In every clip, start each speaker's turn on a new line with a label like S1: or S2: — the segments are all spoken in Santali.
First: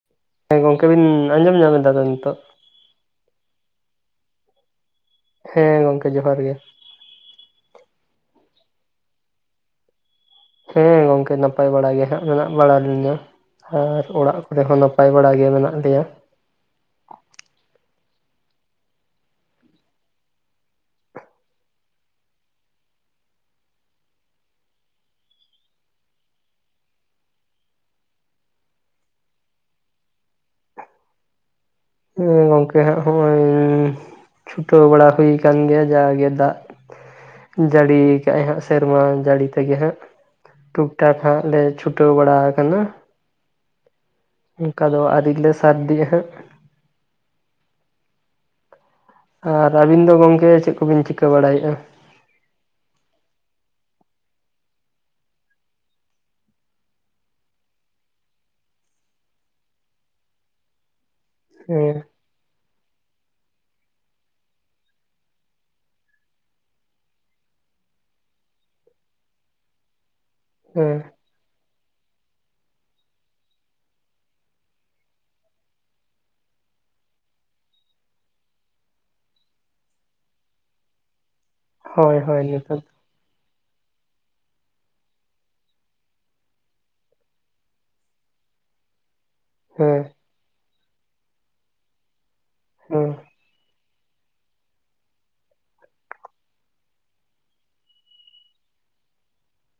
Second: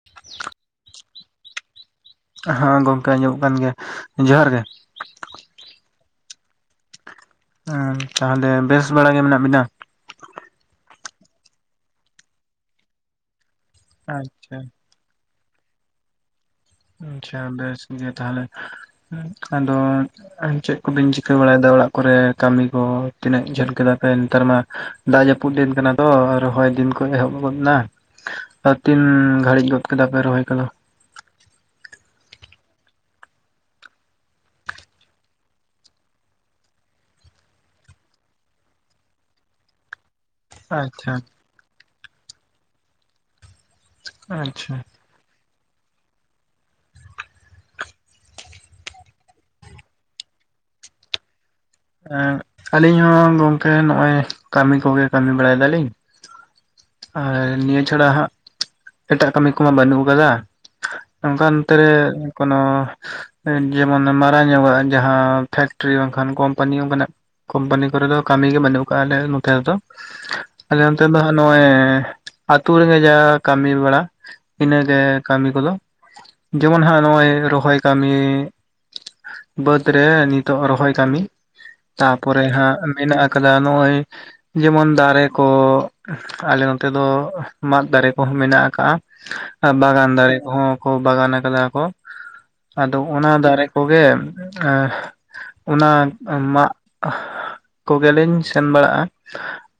S1: [inaudible]
S2: ᱦᱮᱸ ᱜᱚᱝᱠᱮ ᱵᱤᱱ ᱟᱸᱡᱚᱢ ᱧᱟᱢ ᱮᱫᱟ ᱵᱮᱱ ᱱᱤᱛᱚᱜ?
S1: ᱦᱮᱸ ᱜᱚᱝᱠᱮ ᱟᱸᱡᱚᱢᱚᱜ ᱠᱟᱱ ᱜᱮᱭᱟ ᱡᱚᱦᱟᱨ ᱜᱮ ᱾
S2: ᱦᱮᱸ ᱜᱚᱝᱠᱮ ᱡᱚᱦᱟᱨ ᱜᱮ ᱾
S1: ᱦᱮᱸ ᱛᱟᱦᱟᱞᱮ ᱵᱮᱥ ᱵᱟᱲᱟ ᱜᱮ ᱢᱮᱱᱟᱜ ᱵᱤᱱᱟ?
S2: ᱦᱮᱸ ᱜᱚᱝᱠᱮ ᱱᱟᱯᱟᱭ ᱵᱟᱲᱟ ᱜᱮ ᱦᱟᱸᱜ ᱢᱮᱱᱟᱜ ᱵᱟᱲᱟ ᱞᱤᱧᱟ ᱟᱨ ᱚᱲᱟᱜ
S1: ᱟᱪᱪᱷᱟ
S2: ᱠᱚᱨᱮ ᱦᱚᱸ ᱱᱟᱯᱟᱭ ᱾ ᱯᱟᱭ ᱵᱟᱲᱟ ᱜᱮ ᱢᱮᱱᱟᱜ ᱞᱮᱭᱟ ᱾
S1: ᱟᱪᱷᱟ ᱵᱮᱥ ᱜᱮ ᱛᱟᱦᱟᱞᱮ ᱟᱫᱚ ᱟᱱ ᱪᱮᱜ ᱠᱚᱵᱤᱱ ᱪᱤᱠᱟᱹ ᱵᱟᱲᱟᱭᱮᱫᱟ ᱚᱲᱟᱜ ᱠᱚᱨᱮ ᱠᱟᱹᱢᱤ ᱠᱚ ᱛᱤᱱᱟᱹᱜ ᱡᱷᱟᱹᱞ ᱠᱮᱫᱟ ᱯᱮᱱ ᱱᱮᱛᱟᱨ ᱢᱟ ᱫᱟᱜ ᱡᱟᱹᱯᱩᱫ ᱫᱤᱱ ᱠᱟᱱᱟ ᱛᱚ ᱟᱨ ᱨᱚᱦᱚᱭ ᱫᱤᱱ ᱠᱷᱚᱱ ᱮᱦᱚᱵ ᱜᱚᱫ ᱮᱱᱟ ᱾ ᱟᱨ ᱛᱤᱱ ᱜᱷᱟᱹᱲᱤᱡ ᱜᱚᱫ ᱠᱮᱫᱟᱯᱮ ᱨᱚᱦᱚᱭ ᱠᱚᱫᱚ?
S2: ᱦᱩᱸ ᱜᱚᱝᱠᱮ ᱦᱟᱸᱜ ᱦᱚᱜᱼᱚᱭ ᱪᱷᱩᱴᱟᱹᱣ ᱵᱟᱲᱟ ᱦᱩᱭ ᱠᱟᱱ ᱜᱮᱭᱟ। ᱡᱟᱜᱮ ᱫᱟᱜ ᱼᱼ ᱡᱟᱹᱲᱤ ᱠᱟᱜᱼ ᱟᱭ ᱦᱟᱸᱜ ᱥᱮᱨᱢᱟ ᱡᱟᱹᱲᱤ ᱛᱮᱜᱮ ᱦᱟᱸᱜ। ᱴᱩᱠ
S1: ᱟᱪᱪᱷᱟ
S2: ᱴᱟᱠ ᱦᱟᱸᱜ ᱞᱮ ᱪᱷᱩᱴᱟᱹᱣ ᱵᱟᱲᱟ ᱟᱠᱟᱱᱟ।
S1: ᱟᱪᱪᱷᱟ
S2: ᱚᱱᱠᱟ ᱫᱚ ᱟᱣᱨᱤ ᱞᱮ ᱥᱟᱹᱨᱫᱤᱜ ᱦᱟᱸᱜ। ᱟᱨ ᱟᱹᱵᱤᱱ ᱫᱚ ᱜᱚᱝᱠᱮ ᱪᱮᱫ ᱠᱚᱵᱤᱱ ᱪᱤᱠᱟᱹ ᱵᱟᱲᱟᱭᱮᱫᱼᱟ?
S1: ᱮ ᱟᱹᱞᱤᱧ ᱦᱚᱸ ᱜᱚᱝᱠᱮ ᱱᱚᱜᱼᱚᱭ ᱠᱟᱹᱢᱤ ᱠᱚᱜᱮ ᱠᱟᱹᱢᱤ ᱵᱟᱲᱟᱭ ᱫᱟᱞᱤᱧ। ᱟᱨ ᱱᱤᱭᱟᱹ ᱪᱷᱟᱲᱟ ᱦᱟᱸᱜ ᱮᱴᱟᱜ ᱠᱟᱹᱢᱤ ᱠᱚᱢᱟ ᱵᱟᱹᱱᱩᱜ ᱟᱠᱟᱫᱟ। ᱱᱚᱝᱠᱟᱱ ᱱᱚᱛᱮᱨᱮ
S2: ᱦᱮᱸ
S1: ᱠᱳᱱᱳ ᱼᱼ ᱡᱮᱢᱚᱱ ᱢᱟᱨᱟᱝ ᱧᱚᱜᱟᱜ ᱡᱟᱦᱟᱸ ᱯᱷᱮᱠᱴᱨᱤ ᱵᱟᱝᱠᱷᱟᱱ ᱠᱳᱢᱯᱟᱱᱤ ᱚᱱᱠᱟᱱᱟᱜ ᱼᱼ ᱠᱳᱢᱯᱟᱱᱤ ᱠᱚᱨᱮ ᱫᱚ ᱠᱟᱹᱢᱤ ᱜᱮ ᱵᱟᱹᱱᱩᱜ ᱠᱟᱜᱼᱟ ᱟᱞᱮ ᱱᱚᱛᱮ ᱨᱮᱫᱚ। ᱟᱞᱮ
S2: ᱦᱮᱸ
S1: ᱱᱚᱛᱮ ᱫᱚ ᱦᱟᱸᱜ ᱱᱚᱜᱼᱚᱭ ᱼᱼ ᱟᱹᱛᱩ ᱨᱮᱜᱮ ᱡᱟ ᱠᱟᱹᱢᱤ ᱵᱟᱲᱟ, ᱤᱱᱟᱹ ᱜᱮ ᱠᱟᱹᱢᱤ ᱠᱚᱫᱚ। ᱡᱮᱢᱚᱱ ᱦᱟᱸᱜ ᱱᱚᱜ-ᱚᱭ ᱨᱚᱦᱚᱭ ᱠᱟᱢᱤ᱾ ᱵᱟᱹᱫᱽ ᱨᱮ ᱱᱤᱛᱚᱜ ᱨᱚᱦᱚᱭ ᱠᱟᱢᱤ
S2: ᱦᱳᱭ ᱦᱳᱭ
S1: ᱛᱟᱯᱚᱨᱮ ᱦᱟᱸᱜ
S2: ᱱᱤᱛᱚᱜ
S1: ᱢᱮᱱᱟᱜ-ᱟ᱾ ᱠᱟᱫᱟ ᱱᱚᱜ-ᱚᱭ ᱡᱮᱢᱚᱱ ᱫᱟᱨᱮ ᱠᱚ ᱟᱞᱮ ᱱᱚ ᱛᱮ ᱫᱚ ᱢᱟᱫ ᱫᱟᱨᱮ ᱠᱚᱦᱚᱸ ᱢᱮᱱᱟᱜ ᱠᱟᱜᱼᱟ ᱟᱨ
S2: ᱦᱮᱸ
S1: ᱵᱟᱜᱟᱱ ᱫᱟᱨᱮ ᱠᱚᱦᱚᱸ᱾ ᱠᱚ ᱵᱟᱜᱟᱱ ᱟᱠᱟᱫᱟ ᱠᱚ ᱟᱫᱚ
S2: ᱦᱮᱸ
S1: ᱚᱱᱟ ᱫᱟᱨᱮ ᱠᱚᱜᱮ ᱮᱸ᱾ ᱚᱱᱟ ᱢᱟᱜ ᱠᱚᱜᱮ ᱞᱤᱧ ᱥᱮᱱ ᱵᱟᱲᱟᱜ-ᱟ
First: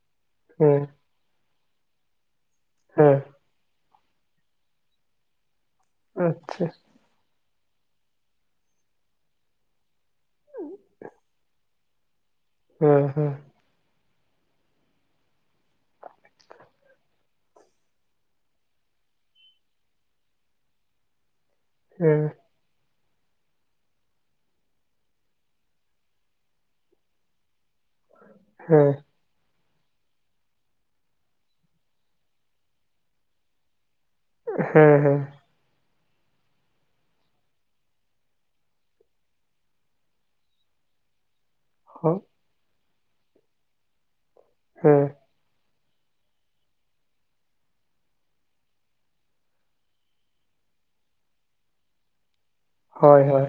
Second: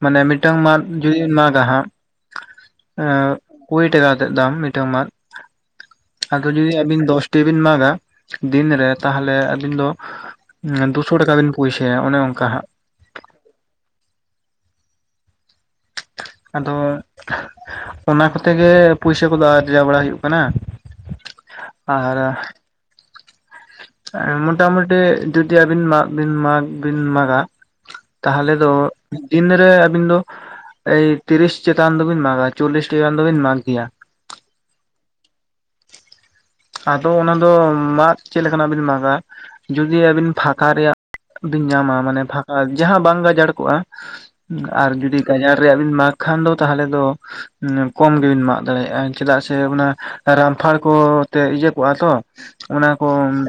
S1: ᱢᱟᱱᱮ ᱢᱤᱫ ᱴᱟᱹᱝ
S2: ᱦᱮᱸ
S1: ᱢᱟᱫᱽ ᱡᱩᱫᱤ ᱵᱤᱱ ᱢᱟᱜᱟ ᱦᱟᱸᱜ᱾
S2: ᱦᱮᱸ
S1: ᱮᱸ ᱠᱩᱲᱤ ᱴᱟᱠᱟ ᱠᱟᱛᱮᱜ ᱫᱟᱢ, ᱢᱤᱴᱟᱹᱝ ᱢᱟᱫᱽ, ᱟᱫᱚ
S2: ᱟᱪᱪᱷᱟ
S1: ᱡᱩᱫᱤ ᱟᱵᱤᱱ ᱫᱚᱥ ᱴᱤ ᱵᱤᱱ ᱢᱟᱜᱟ ᱫᱤᱱᱨᱮ ᱛᱟᱦᱞᱮ ᱟᱹᱵᱤᱱ ᱫᱚ ᱫᱩᱥᱚ ᱴᱟᱠᱟ ᱵᱤᱱ ᱯᱩᱭᱥᱟᱹᱭᱟ ᱚᱱᱮ ᱚᱱᱠᱟ ᱦᱟᱸᱜ᱾
S2: ᱦᱩ ᱦᱩ᱾
S1: ᱟᱫᱚ ᱚᱱᱟ ᱠᱚᱛᱮ ᱜᱮ ᱯᱩᱭᱥᱟᱹ ᱠᱚᱫᱚ ᱟᱨᱡᱟ ᱵᱟᱲᱟ ᱦᱩᱭᱩᱜ ᱠᱟᱱᱟ।
S2: [inaudible]
S1: ᱟᱨ᱾
S2: [inaudible]
S1: ᱮᱸ ᱢᱚᱴᱟᱢᱩᱴᱤ ᱡᱩᱫᱤ ᱟᱹᱵᱤᱱ ᱢᱟᱜ ᱵᱤᱱ ᱢᱟᱜᱽ ᱵᱤᱱ ᱢᱟᱜᱟ᱾ ᱛᱟᱦᱞᱮ ᱫᱚ
S2: ᱦᱮᱸ
S1: ᱫᱤᱱ ᱨᱮ ᱟᱹᱵᱤᱱ ᱫᱚ ᱮᱭ ᱛᱤᱨᱤᱥ ᱪᱮᱛᱟᱱ ᱫᱚᱵᱤᱱ ᱢᱟᱜᱟ, ᱪᱚᱞᱞᱤᱥ ᱴᱤ ᱜᱟᱱ ᱫᱚᱵᱤᱱ ᱢᱟᱜᱽ ᱜᱮᱭᱟ।
S2: ᱦᱮᱸ ᱦᱮᱸ᱾
S1: ᱟᱫᱚ ᱚᱱᱟ ᱫᱚ ᱢᱟᱫᱽ ᱪᱮᱫ ᱞᱮᱠᱟᱱᱟᱜ ᱵᱤᱱ ᱢᱟᱜᱟ, ᱡᱩᱫᱤ ᱟᱵᱤᱱ ᱯᱷᱟᱸᱠᱟ ᱨᱮᱭᱟᱜ᱾ ᱵᱤᱱ ᱧᱟᱢᱟ ᱢᱟᱱᱮ ᱯᱷᱟᱸᱠᱟ ᱡᱟᱸᱦᱟ ᱵᱟᱝ ᱜᱟᱡᱟᱲ ᱠᱚᱜᱼᱟ ᱟᱨ
S2: ᱦᱮᱸ
S1: ᱡᱩᱫᱤ ᱜᱟᱡᱟᱲ ᱨᱮᱭᱟᱜ ᱵᱤᱱ ᱢᱟᱜᱽ ᱠᱷᱟᱱ ᱫᱚ ᱛᱟᱦᱞᱮ ᱫᱚ ᱠᱚᱢ ᱜᱮᱵᱤᱱ ᱢᱟᱜ ᱫᱟᱲᱮᱭᱟᱜ-ᱟ ᱪᱮᱫᱟᱜ ᱥᱮ ᱚᱱᱟ ᱨᱟᱢᱯᱷᱟᱲ ᱠᱚ ᱛᱮ ᱤᱭᱟᱹ ᱠᱚᱜ-ᱟ ᱛᱚ ᱚᱱᱟ ᱠᱚ
S2: ᱦᱳᱭ ᱦᱳᱭ